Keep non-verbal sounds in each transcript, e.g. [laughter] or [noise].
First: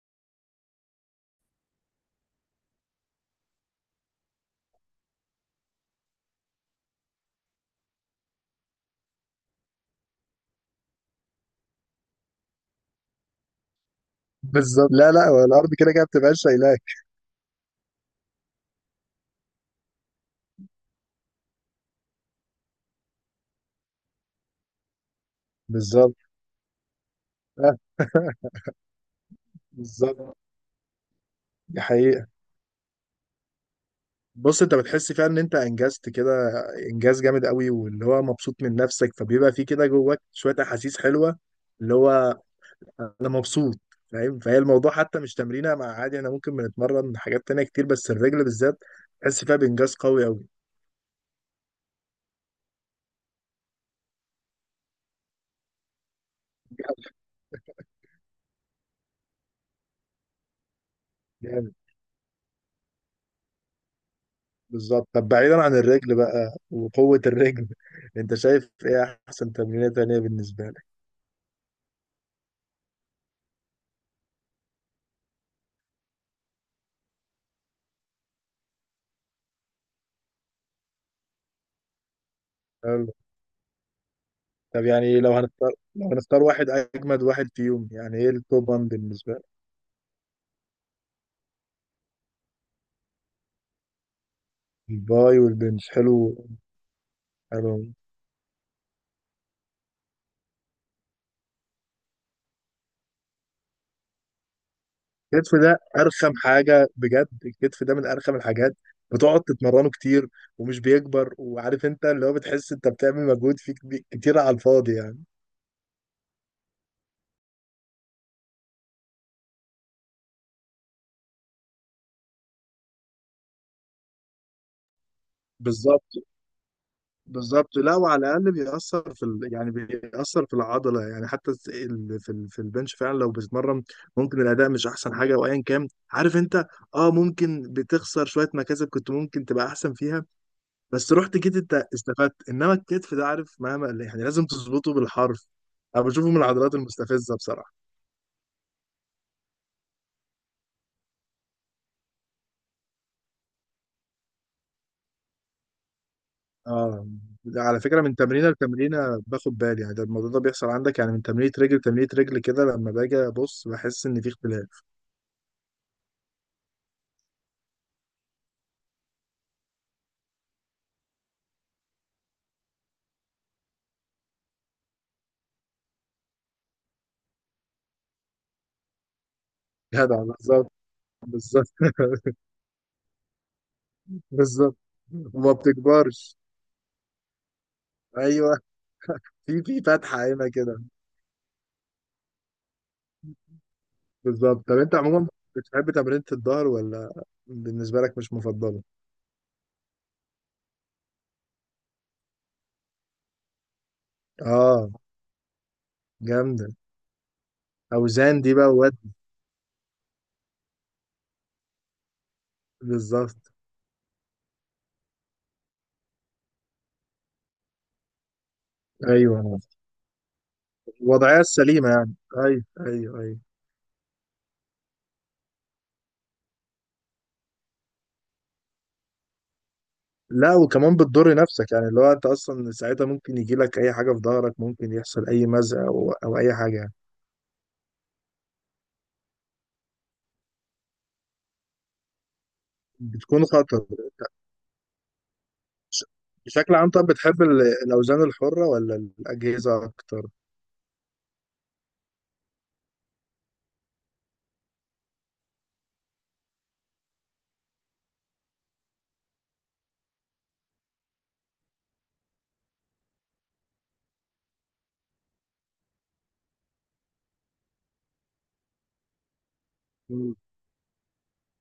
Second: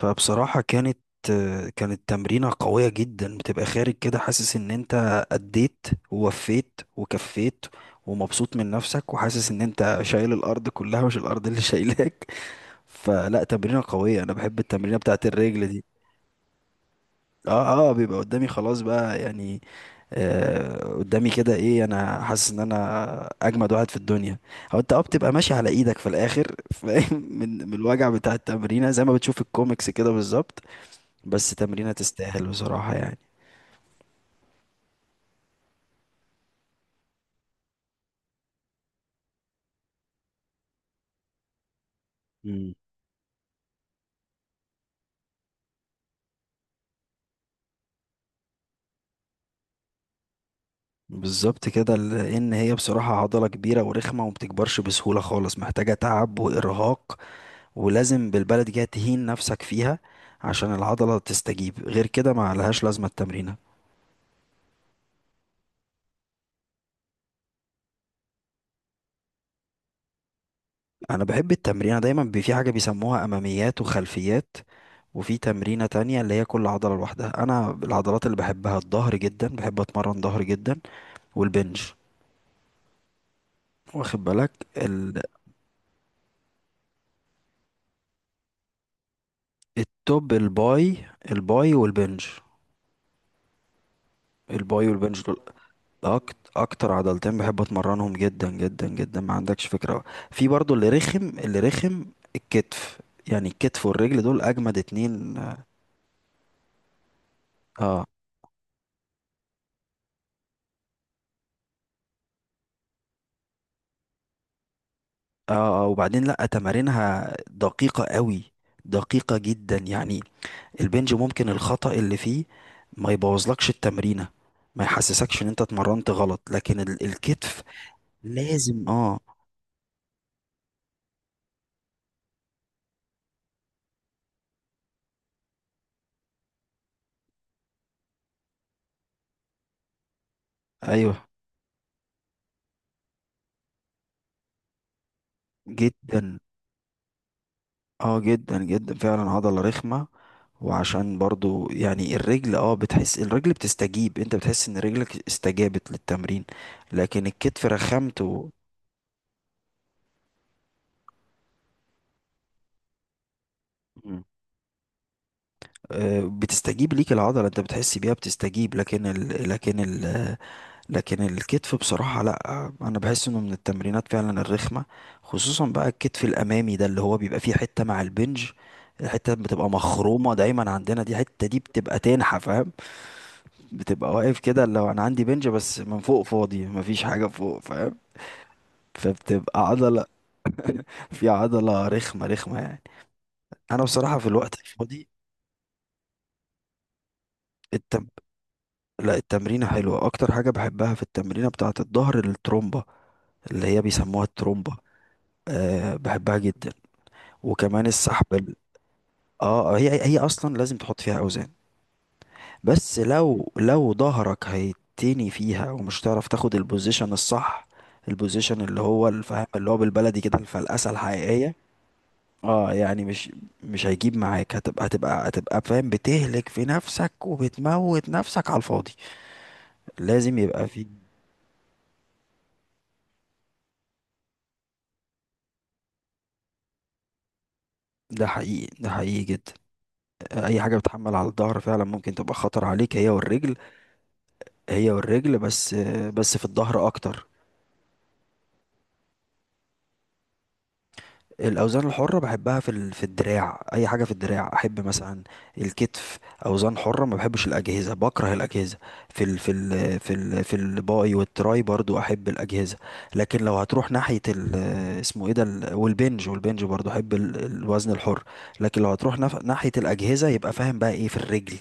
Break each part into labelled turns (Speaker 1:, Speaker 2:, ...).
Speaker 1: فبصراحة كانت تمرينة قوية جدا، بتبقى خارج كده حاسس ان انت أديت ووفيت وكفيت، ومبسوط من نفسك، وحاسس ان انت شايل الارض كلها مش الارض اللي شايلاك. [laughs] فلا، تمرينة قوية، انا بحب
Speaker 2: بالظبط.
Speaker 1: التمرينة
Speaker 2: لا
Speaker 1: بتاعت
Speaker 2: لا، هو
Speaker 1: الرجل
Speaker 2: الارض
Speaker 1: دي.
Speaker 2: كده كده بتبقى شايلاك.
Speaker 1: اه، اه، بيبقى قدامي خلاص بقى يعني. آه، قدامي كده ايه، انا حاسس ان انا اجمد واحد في الدنيا. او انت بتبقى ماشي على ايدك في
Speaker 2: بالظبط.
Speaker 1: الاخر، فاهم؟ [laughs] من الوجع بتاع
Speaker 2: [laughs]
Speaker 1: التمرينة زي ما بتشوف الكوميكس كده،
Speaker 2: بالظبط.
Speaker 1: بالظبط. بس
Speaker 2: دي
Speaker 1: تمرينة
Speaker 2: حقيقة.
Speaker 1: تستاهل بصراحة يعني.
Speaker 2: بص، انت بتحس فيها ان انت انجزت كده انجاز جامد قوي، واللي هو مبسوط من نفسك، فبيبقى في كده جواك شوية احاسيس حلوة اللي هو
Speaker 1: مم.
Speaker 2: انا مبسوط، فاهم؟ فهي الموضوع حتى مش تمرينة مع عادي، احنا ممكن بنتمرن حاجات تانية كتير بس الرجل بالذات تحس فيها بانجاز قوي قوي.
Speaker 1: بالظبط كده، لان هي بصراحة عضلة كبيرة ورخمة وما بتكبرش بسهولة خالص، محتاجة تعب وارهاق. ولازم بالبلد كده تهين نفسك فيها عشان العضلة
Speaker 2: جامد.
Speaker 1: تستجيب، غير كده ما لهاش لازمة التمرينة.
Speaker 2: بالظبط، طب بعيدا عن الرجل بقى وقوة الرجل، [laughs] انت شايف ايه احسن تمرينة تانية بالنسبة
Speaker 1: انا بحب التمرينة دايما، في حاجة بيسموها اماميات وخلفيات، وفي تمرينة تانية اللي هي كل عضلة لوحدها. انا العضلات اللي بحبها الظهر جدا، بحب اتمرن ظهر جدا، والبنج.
Speaker 2: لك؟
Speaker 1: واخد بالك؟
Speaker 2: طب يعني لو هنختار واحد اجمد واحد فيهم، يعني ايه التوب 1 بالنسبه لك؟
Speaker 1: التوب الباي. الباي والبنج. الباي والبنج
Speaker 2: الباي
Speaker 1: دول
Speaker 2: والبنش، حلو.
Speaker 1: اكتر عضلتين بحب
Speaker 2: حلو.
Speaker 1: اتمرنهم جدا جدا جدا، ما عندكش فكرة. في برضو اللي رخم، اللي رخم الكتف. يعني الكتف والرجل دول اجمد اتنين،
Speaker 2: الكتف
Speaker 1: اه.
Speaker 2: ده ارخم حاجه بجد، الكتف ده
Speaker 1: اه،
Speaker 2: من ارخم الحاجات، بتقعد تتمرنه كتير ومش بيكبر، وعارف انت اللي هو بتحس انت بتعمل مجهود فيه كتير على الفاضي يعني.
Speaker 1: آه وبعدين لا، تمارينها دقيقة قوي، دقيقة جدا يعني. البنج ممكن الخطأ اللي فيه ما يبوظلكش التمرينة، ما يحسسكش ان انت
Speaker 2: بالظبط.
Speaker 1: اتمرنت غلط، لكن الكتف
Speaker 2: بالظبط، لا، وعلى الاقل
Speaker 1: لازم.
Speaker 2: بيأثر
Speaker 1: اه.
Speaker 2: في ال... يعني بيأثر في العضله، يعني حتى في ال... في البنش فعلا لو بتتمرن ممكن الاداء مش احسن حاجه وايا كان، عارف انت، اه، ممكن بتخسر شويه مكاسب كنت ممكن تبقى احسن فيها، بس
Speaker 1: ايوه.
Speaker 2: رحت جيت انت استفدت. انما الكتف ده، عارف، مهما يعني لازم تظبطه بالحرف. انا بشوفه من
Speaker 1: جدا.
Speaker 2: العضلات المستفزه بصراحه.
Speaker 1: اه جدا جدا فعلا عضلة رخمة. وعشان برضو يعني الرجل، بتحس الرجل بتستجيب، انت بتحس ان رجلك استجابت للتمرين،
Speaker 2: اه.
Speaker 1: لكن
Speaker 2: ده
Speaker 1: الكتف
Speaker 2: على فكره من تمرينه
Speaker 1: رخمته.
Speaker 2: لتمرينه باخد بالي، يعني ده الموضوع ده بيحصل عندك؟ يعني من تمرينه رجل لتمرينه رجل كده لما باجي ابص بحس ان
Speaker 1: مم.
Speaker 2: في اختلاف.
Speaker 1: بتستجيب ليك العضلة، انت بتحس بيها بتستجيب، لكن الكتف بصراحة، لا انا بحس انه من التمرينات فعلا الرخمة، خصوصا بقى الكتف الامامي ده اللي هو بيبقى فيه حتة مع البنج. الحتة بتبقى
Speaker 2: [laughs] جدع،
Speaker 1: مخرومة دايما
Speaker 2: بالظبط.
Speaker 1: عندنا، دي الحتة دي
Speaker 2: بالظبط.
Speaker 1: بتبقى
Speaker 2: [laughs]
Speaker 1: تنحف. بتبقى واقف كده،
Speaker 2: بالظبط.
Speaker 1: لو انا عندي بنج
Speaker 2: وما
Speaker 1: بس من فوق
Speaker 2: بتكبرش.
Speaker 1: فاضي مفيش حاجة فوق، فاهم؟
Speaker 2: ايوه. [laughs]
Speaker 1: فبتبقى
Speaker 2: في
Speaker 1: عضلة.
Speaker 2: فتحه هنا كده.
Speaker 1: [laughs] في عضلة رخمة رخمة يعني. انا بصراحة في الوقت
Speaker 2: بالظبط، طب انت
Speaker 1: الفاضي،
Speaker 2: عموما بتحب تمرينة الظهر ولا بالنسبه
Speaker 1: التم...
Speaker 2: لك مش مفضله؟
Speaker 1: لا التمرينة حلوة. اكتر حاجة بحبها في التمرينة بتاعة الظهر الترومبة، اللي هي بيسموها الترومبة.
Speaker 2: اه
Speaker 1: أه، بحبها جدا.
Speaker 2: جامده.
Speaker 1: وكمان السحب
Speaker 2: اوزان دي بقى واد.
Speaker 1: اه هي اصلا لازم تحط فيها اوزان، بس لو
Speaker 2: بالظبط.
Speaker 1: لو ظهرك هيتني فيها ومش هتعرف تاخد البوزيشن الصح، البوزيشن اللي هو الفهم
Speaker 2: ايوه،
Speaker 1: اللي هو بالبلدي كده الفلقسه
Speaker 2: الوضعيه
Speaker 1: الحقيقيه.
Speaker 2: السليمه يعني. ايوه
Speaker 1: اه يعني
Speaker 2: ايوه
Speaker 1: مش
Speaker 2: ايوه.
Speaker 1: مش هيجيب معاك، هتبقى فاهم بتهلك في نفسك وبتموت نفسك على الفاضي. لازم
Speaker 2: لا،
Speaker 1: يبقى في.
Speaker 2: وكمان بتضر نفسك، يعني اللي هو انت اصلا ساعتها ممكن يجي لك اي حاجه في ظهرك، ممكن يحصل اي مزق او اي حاجه يعني.
Speaker 1: ده حقيقي، ده حقيقي جدا. اي حاجه بتحمل على الظهر فعلا ممكن تبقى خطر عليك، هي
Speaker 2: بتكون
Speaker 1: والرجل،
Speaker 2: خطر.
Speaker 1: هي والرجل بس.
Speaker 2: بش-
Speaker 1: بس في
Speaker 2: بشكل
Speaker 1: الظهر
Speaker 2: عام، طب
Speaker 1: اكتر.
Speaker 2: بتحب ال- الأوزان الحرة ولا الأجهزة أكتر؟
Speaker 1: الاوزان الحره بحبها في في الدراع، اي حاجه في الدراع احب، مثلا الكتف اوزان حره. ما بحبش الاجهزه، بكره الاجهزه. في الباي والتراي برضو احب الاجهزه. لكن لو هتروح ناحيه ال، اسمه ايه ده، والبنج، والبنج برضو احب الوزن الحر. لكن لو هتروح ناحيه الاجهزه،
Speaker 2: مم.
Speaker 1: يبقى فاهم بقى ايه؟ في الرجل،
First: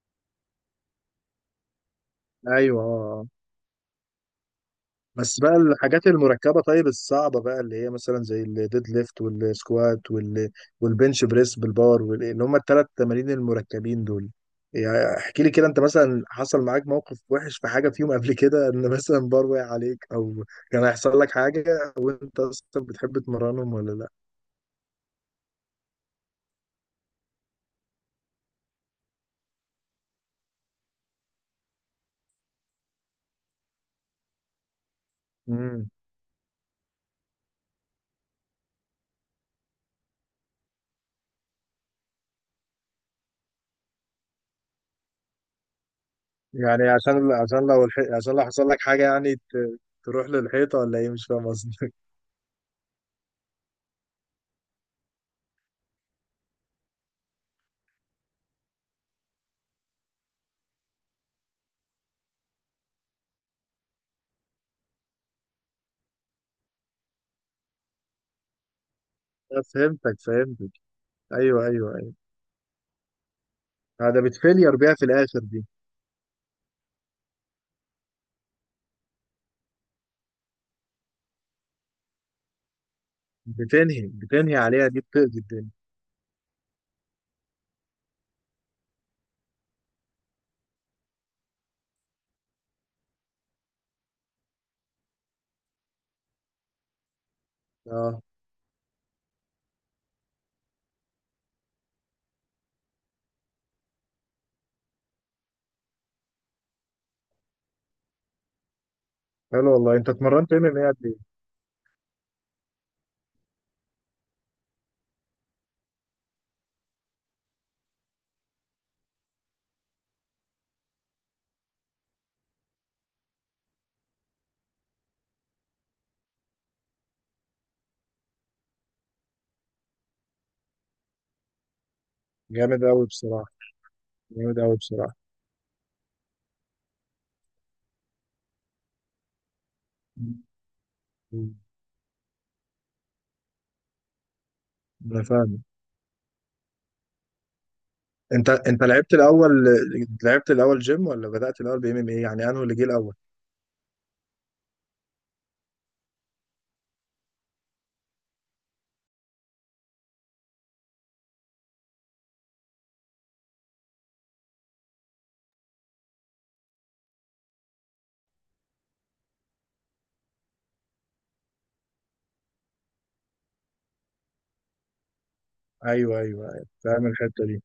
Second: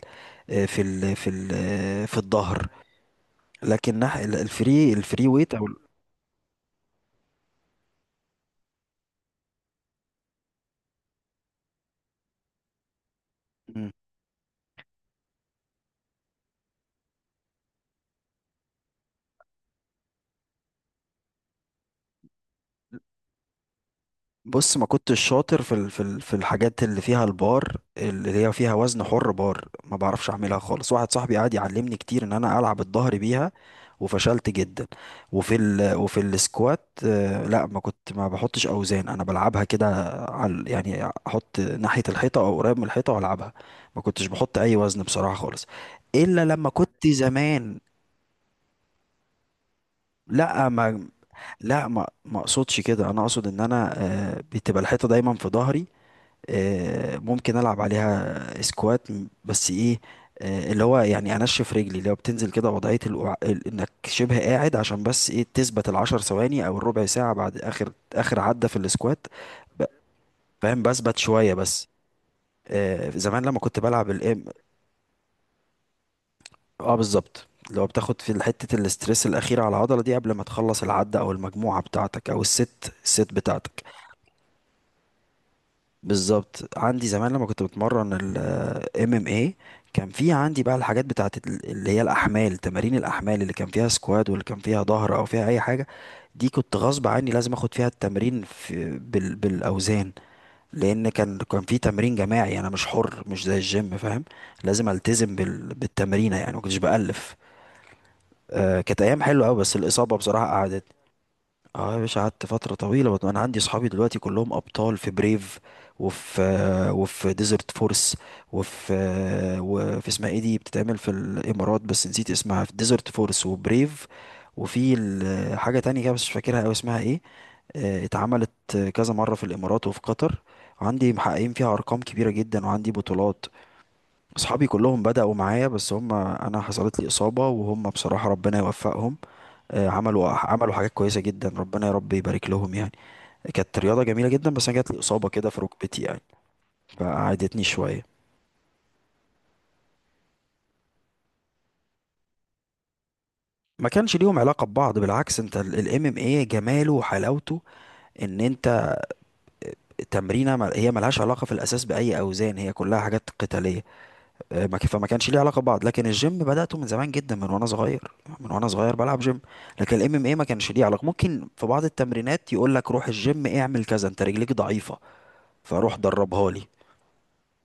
Speaker 1: في ال في ال في الظهر.
Speaker 2: أيوه. آه. آه.
Speaker 1: لكن الفري
Speaker 2: بس
Speaker 1: ويت
Speaker 2: بقى
Speaker 1: او
Speaker 2: الحاجات المركبة، طيب الصعبة بقى اللي هي مثلا زي الديد ليفت والسكوات وال... والبنش بريس بالبار وال... اللي هم الثلاث تمارين
Speaker 1: ال-
Speaker 2: المركبين دول. يعني احكي لي كده، انت مثلا حصل معاك موقف وحش في حاجة فيهم قبل كده؟ ان مثلا بار وقع عليك او كان هيحصل لك حاجة، وانت اصلا بتحب تمرنهم ولا لا؟
Speaker 1: بص، ما كنتش شاطر في في الحاجات اللي فيها البار، اللي هي فيها وزن حر بار، ما بعرفش اعملها خالص. واحد صاحبي قعد يعلمني كتير ان انا العب الظهر بيها، وفشلت جدا.
Speaker 2: مم.
Speaker 1: وفي السكوات، لا، ما بحطش اوزان، انا بلعبها كده، على يعني احط ناحية الحيطة او قريب من الحيطة والعبها، ما كنتش بحط اي وزن بصراحة خالص، الا لما
Speaker 2: يعني
Speaker 1: كنت
Speaker 2: عشان
Speaker 1: زمان.
Speaker 2: لو عشان لو حصل لك حاجة يعني تروح
Speaker 1: لا
Speaker 2: للحيطة ولا
Speaker 1: ما
Speaker 2: ايه، مش فاهم
Speaker 1: لا
Speaker 2: قصدك.
Speaker 1: ما ما اقصدش كده، انا اقصد ان انا، بتبقى الحيطة دايما في ظهري. ممكن العب عليها سكوات، بس ايه؟ اللي هو يعني انشف رجلي، اللي هو بتنزل كده وضعيه انك شبه قاعد، عشان بس ايه، تثبت العشر ثواني او الربع ساعه بعد اخر اخر عده في السكوات.
Speaker 2: [laughs] أنا
Speaker 1: ب-
Speaker 2: فهمتك فهمتك.
Speaker 1: فاهم، بثبت شويه
Speaker 2: ايوه
Speaker 1: بس.
Speaker 2: ايوه ايوه.
Speaker 1: زمان لما كنت بلعب
Speaker 2: آه، ده
Speaker 1: الام.
Speaker 2: بتفيلير بيها في الاخر دي.
Speaker 1: اه بالظبط، اللي هو بتاخد في حته الاسترس الاخيره على العضله دي قبل ما تخلص العده او المجموعه بتاعتك او الست بتاعتك.
Speaker 2: بتنهي بتنهي عليها دي، بتقضي الدنيا.
Speaker 1: بالظبط، عندي زمان لما كنت بتمرن ال ام ام اي، كان في عندي بقى الحاجات بتاعت اللي هي الاحمال، تمارين الاحمال اللي كان فيها سكواد واللي كان فيها ظهر او فيها اي حاجه، دي كنت غصب عني لازم اخد فيها
Speaker 2: اه.
Speaker 1: التمرين في بال بالاوزان. لان كان في تمرين جماعي، انا مش حر مش زي الجيم فاهم، لازم التزم بالتمرينه يعني، ما كنتش بالف. آه كانت ايام حلوه قوي،
Speaker 2: حلو
Speaker 1: بس
Speaker 2: والله، انت
Speaker 1: الاصابه
Speaker 2: اتمرنت
Speaker 1: بصراحه.
Speaker 2: ام ام ايه قد ايه؟
Speaker 1: اه يا باشا، قعدت فترة طويلة. انا عندي صحابي دلوقتي كلهم ابطال في بريف، وفي ديزرت فورس، وفي اسمها ايه دي بتتعمل في الامارات، بس نسيت اسمها، في ديزرت فورس وبريف. وفي حاجة تانية كده بس مش فاكرها أوي اسمها ايه. اتعملت كذا مرة في الامارات وفي قطر، وعندي محققين فيها ارقام كبيرة جدا،
Speaker 2: جامد
Speaker 1: وعندي
Speaker 2: قوي
Speaker 1: بطولات.
Speaker 2: بصراحة. جامد
Speaker 1: اصحابي
Speaker 2: قوي
Speaker 1: كلهم
Speaker 2: بصراحة.
Speaker 1: بدأوا معايا، بس انا حصلت لي اصابة، وهم بصراحة ربنا يوفقهم. عملوا حاجات كويسة جدا،
Speaker 2: مم.
Speaker 1: ربنا يا رب يبارك لهم يعني. كانت رياضة جميلة جدا، بس انا جات لي
Speaker 2: انا
Speaker 1: إصابة كده في
Speaker 2: فاهم.
Speaker 1: ركبتي يعني، فقعدتني شوية.
Speaker 2: انت لعبت الاول، لعبت الاول جيم ولا بدأت الاول بام ام ايه يعني، انه اللي جه الاول؟
Speaker 1: ما كانش ليهم علاقة ببعض، بالعكس انت الام ام ايه جماله وحلاوته ان انت، تمرينه هي ملهاش علاقة في الاساس باي اوزان، هي كلها حاجات قتالية. آه، ما ك- فما كانش ليه علاقة ببعض، لكن الجيم بدأته من زمان جدا، من وانا صغير، من وانا صغير بلعب جيم. لكن الام ام ايه ما كانش ليه علاقة، ممكن في بعض التمرينات يقول لك روح الجيم اعمل كذا انت رجليك ضعيفة، فروح
Speaker 2: ايوه ايوه
Speaker 1: دربها لي.
Speaker 2: أيوة. فاهم الحتة دي.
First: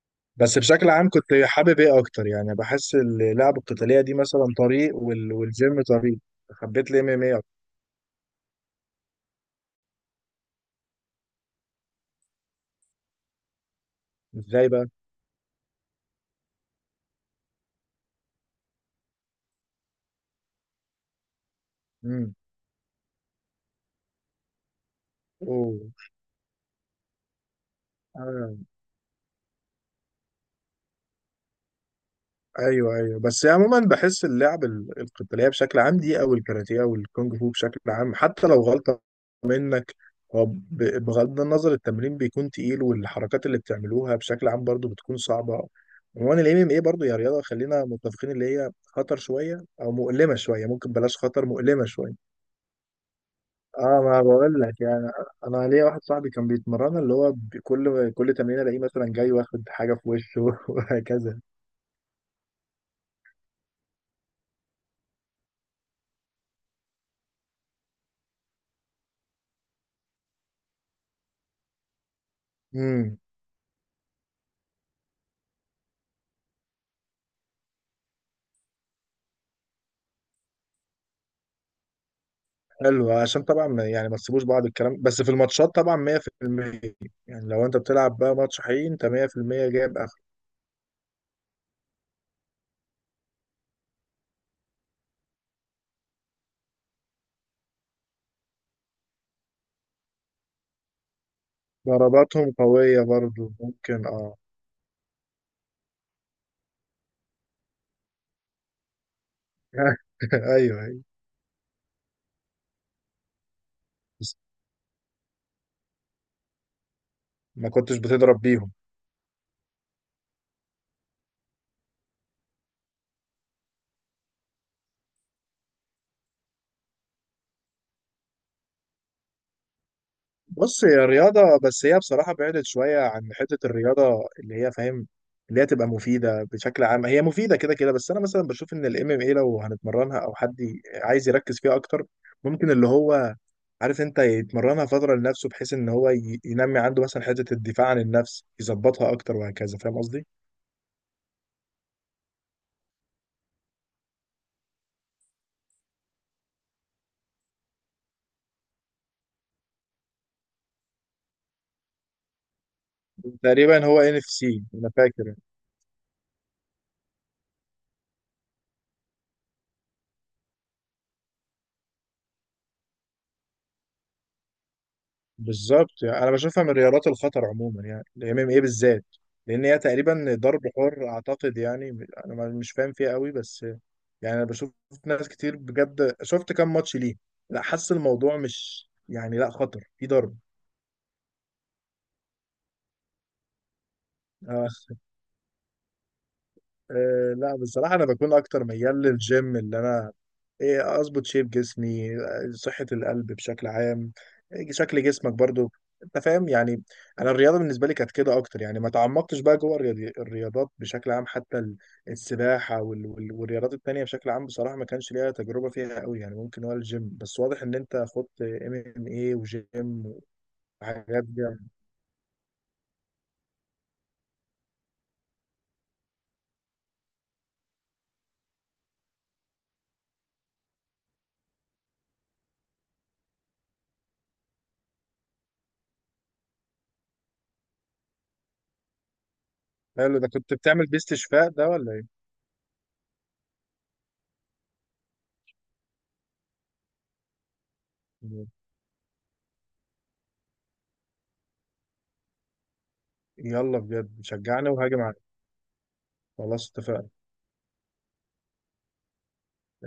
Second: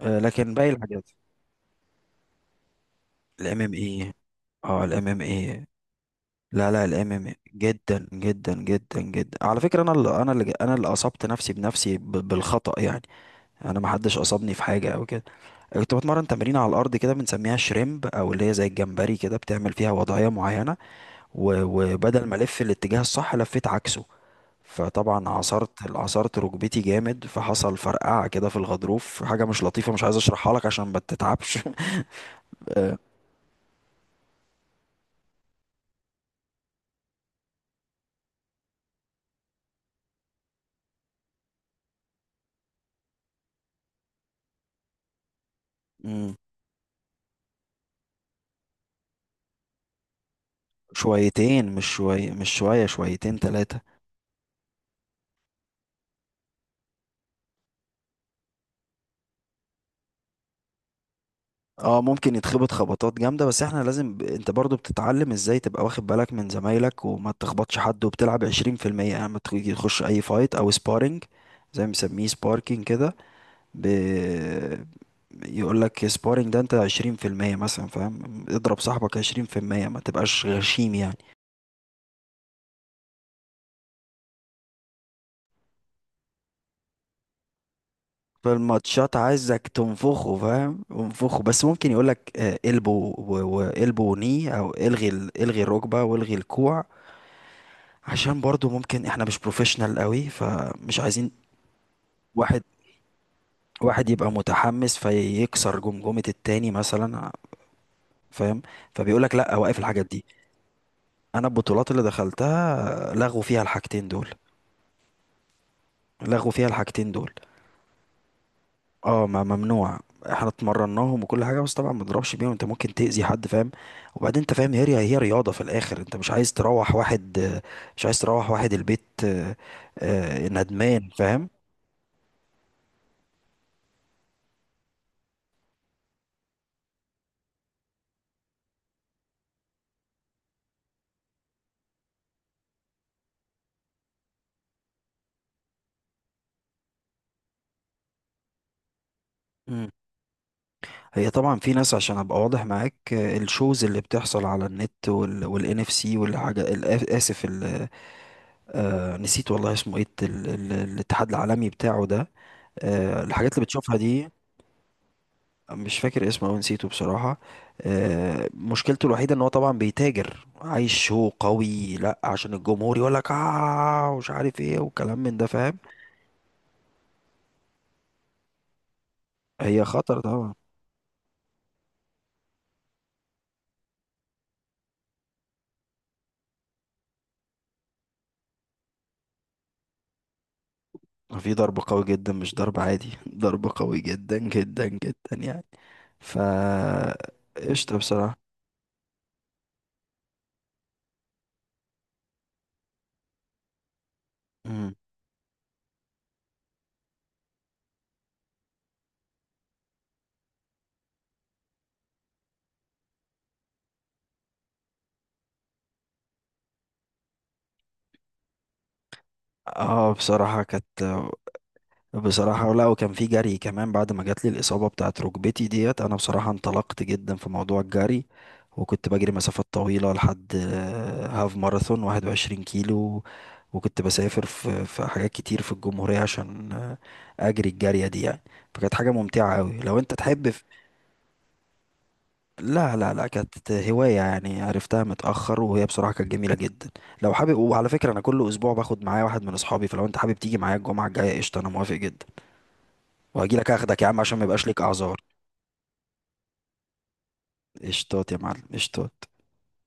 Speaker 1: لكن
Speaker 2: بس
Speaker 1: باقي
Speaker 2: بشكل عام
Speaker 1: الحاجات
Speaker 2: كنت حابب ايه اكتر يعني، بحس اللعبة
Speaker 1: الام ام
Speaker 2: القتالية
Speaker 1: اي.
Speaker 2: دي مثلا
Speaker 1: اه
Speaker 2: طريق
Speaker 1: الام ام
Speaker 2: وال...
Speaker 1: اي.
Speaker 2: والجيم طريق؟
Speaker 1: لا، لا،
Speaker 2: حبيت الام
Speaker 1: الام
Speaker 2: ام
Speaker 1: ام اي
Speaker 2: اي.
Speaker 1: جدا جدا جدا جدا، على فكره انا اللي اصبت نفسي بنفسي بالخطأ يعني. انا ما حدش اصابني في
Speaker 2: ازاي
Speaker 1: حاجه
Speaker 2: بقى؟
Speaker 1: او كده. كنت بتمرن تمرين على الارض كده بنسميها شريمب، او اللي هي زي الجمبري كده، بتعمل فيها وضعيه معينه، و- وبدل
Speaker 2: امم.
Speaker 1: ما الف الاتجاه الصح لفيت عكسه، فطبعا عصرت
Speaker 2: اوه.
Speaker 1: عصرت ركبتي جامد، فحصل فرقعه كده في
Speaker 2: آه.
Speaker 1: الغضروف، حاجه مش لطيفه، مش عايز اشرحها لك عشان ما تتعبش. [laughs]
Speaker 2: ايوه ايوه، بس عموما بحس اللعب القتالية بشكل عام دي او الكاراتيه او الكونج فو بشكل عام، حتى لو غلطة منك، هو بغض النظر التمرين بيكون تقيل، والحركات اللي بتعملوها بشكل عام برضو بتكون صعبة.
Speaker 1: آه،
Speaker 2: عموما الام ام اي برضه يا رياضة خلينا متفقين اللي هي خطر شوية او مؤلمة شوية، ممكن بلاش خطر،
Speaker 1: شويتين،
Speaker 2: مؤلمة شوية.
Speaker 1: مش شوية، شويتين، ثلاثة.
Speaker 2: اه، ما بقول لك يعني. انا ليا واحد صاحبي كان بيتمرن اللي هو كل تمرين الاقيه مثلا جاي واخد حاجه في وشه [laughs] وهكذا.
Speaker 1: اه ممكن يتخبط خبطات جامدة، بس احنا لازم، انت برضو بتتعلم ازاي تبقى واخد بالك من زمايلك وما تخبطش حد، وبتلعب 20% يعني لما تيجي تخش اي فايت او سبارينج، زي ما بيسميه سباركينج كده.
Speaker 2: امم.
Speaker 1: ب... يقول لك سبارينج، ده انت 20% مثلا فاهم، اضرب صاحبك 20%، ما تبقاش غشيم يعني.
Speaker 2: حلو، عشان طبعا يعني ما تسيبوش بعض الكلام، بس في الماتشات طبعا 100%، يعني لو انت بتلعب بقى
Speaker 1: في
Speaker 2: ماتش حقيقي انت
Speaker 1: الماتشات عايزك
Speaker 2: 100%. جايب اخر.
Speaker 1: تنفخه فاهم، انفخه، بس ممكن يقولك، البو والبو ني، او الغي الغي الركبه والغي الكوع، عشان برضو ممكن احنا مش بروفيشنال قوي، فمش عايزين
Speaker 2: ضرباتهم
Speaker 1: واحد
Speaker 2: قويه برضو، ممكن
Speaker 1: واحد يبقى
Speaker 2: اه.
Speaker 1: متحمس فيكسر جمجمه التاني مثلا فاهم، فبيقولك لا، وقف الحاجات دي.
Speaker 2: [laughs] ايوه ايوه.
Speaker 1: انا البطولات اللي دخلتها، لغوا فيها الحاجتين دول،
Speaker 2: بس
Speaker 1: لغوا فيها الحاجتين دول.
Speaker 2: ما كنتش بتضرب بيهم؟
Speaker 1: اه ما ممنوع، احنا اتمرناهم وكل حاجه بس طبعا ما تضربش بيهم، انت ممكن تاذي حد فاهم. وبعدين انت فاهم، هي رياضه في الاخر، انت مش عايز تروح واحد، البيت
Speaker 2: بص هي
Speaker 1: ندمان
Speaker 2: رياضة،
Speaker 1: فاهم.
Speaker 2: بس هي بصراحة بعدت شوية عن حتة الرياضة اللي هي فاهم، اللي هي تبقى مفيدة بشكل عام، هي مفيدة كده كده، بس أنا مثلا بشوف إن الام ام اي لو هنتمرنها أو حد عايز يركز فيها أكتر، ممكن اللي هو، عارف أنت، يتمرنها فترة لنفسه، بحيث إن هو ينمي عنده مثلا حتة الدفاع عن النفس، يظبطها أكتر وهكذا،
Speaker 1: مم.
Speaker 2: فاهم قصدي؟
Speaker 1: هي طبعا في ناس، عشان ابقى واضح معاك، الشوز اللي بتحصل على النت، والان اف سي، والحاجه، اسف، نسيت والله اسمه ايه، الاتحاد العالمي بتاعه ده. الحاجات اللي
Speaker 2: تقريبا
Speaker 1: بتشوفها
Speaker 2: هو ان اف
Speaker 1: دي،
Speaker 2: سي أنا فاكر.
Speaker 1: مش فاكر اسمه او نسيته بصراحة. مشكلته الوحيدة ان هو طبعا بيتاجر، عايز شو قوي لا عشان الجمهور يقول لك اه ومش عارف ايه، وكلام من ده فاهم.
Speaker 2: بالظبط، يعني انا بشوفها من رياضات الخطر عموما يعني الام ام ايه بالذات، لان هي
Speaker 1: هي خطر
Speaker 2: تقريبا
Speaker 1: طبعا،
Speaker 2: ضرب حر اعتقد يعني. انا مش فاهم فيها قوي، بس يعني انا بشوف ناس كتير بجد، شفت كام ماتش ليه، لا حاسس الموضوع مش يعني، لا، خطر في ضرب.
Speaker 1: في ضرب قوي جدا مش ضرب عادي. [laughs] ضرب قوي جدا
Speaker 2: آه.
Speaker 1: جدا جدا يعني، ف
Speaker 2: آه، لا بصراحة
Speaker 1: قشطة
Speaker 2: أنا بكون
Speaker 1: بصراحة.
Speaker 2: أكتر ميال للجيم، اللي أنا إيه أظبط شيب جسمي، آه، صحة القلب بشكل عام، آه،
Speaker 1: مم.
Speaker 2: شكل جسمك برضو. أنت فاهم يعني. أنا الرياضة بالنسبة لي كانت كده أكتر، يعني ما تعمقتش بقى جوه الرياضات بشكل عام، حتى السباحة والرياضات التانية بشكل عام، بصراحة ما كانش ليها تجربة فيها قوي يعني، ممكن هو الجيم بس، واضح إن أنت خدت ام ام ايه وجيم
Speaker 1: اه،
Speaker 2: وحاجات دي.
Speaker 1: بصراحة لا، وكان في جري كمان بعد ما جات لي الإصابة بتاعت ركبتي ديت. أنا بصراحة انطلقت جدا في موضوع الجري، وكنت بجري مسافات طويلة لحد، هاف ماراثون 21 كيلو، وكنت بسافر في حاجات كتير في الجمهورية عشان، أجري الجارية دي يعني. فكانت حاجة ممتعة أوي لو أنت
Speaker 2: حلو، ده
Speaker 1: تحب
Speaker 2: كنت بتعمل بيه استشفاء ده ولا إيه؟
Speaker 1: لا لا لا، كانت هواية يعني عرفتها متأخر، وهي بصراحة كانت جميلة جدا. لو حابب، وعلى فكرة أنا كل أسبوع باخد معايا واحد من أصحابي، فلو أنت حابب تيجي معايا الجمعة الجاية قشطة، أنا موافق جدا، وهجيلك
Speaker 2: يلا
Speaker 1: اخدك يا
Speaker 2: بجد
Speaker 1: عم عشان ما يبقاش
Speaker 2: شجعني
Speaker 1: ليك
Speaker 2: وهاجي
Speaker 1: اعذار.
Speaker 2: معاك. خلاص، اتفقنا.
Speaker 1: قشطات يا معلم، قشطات.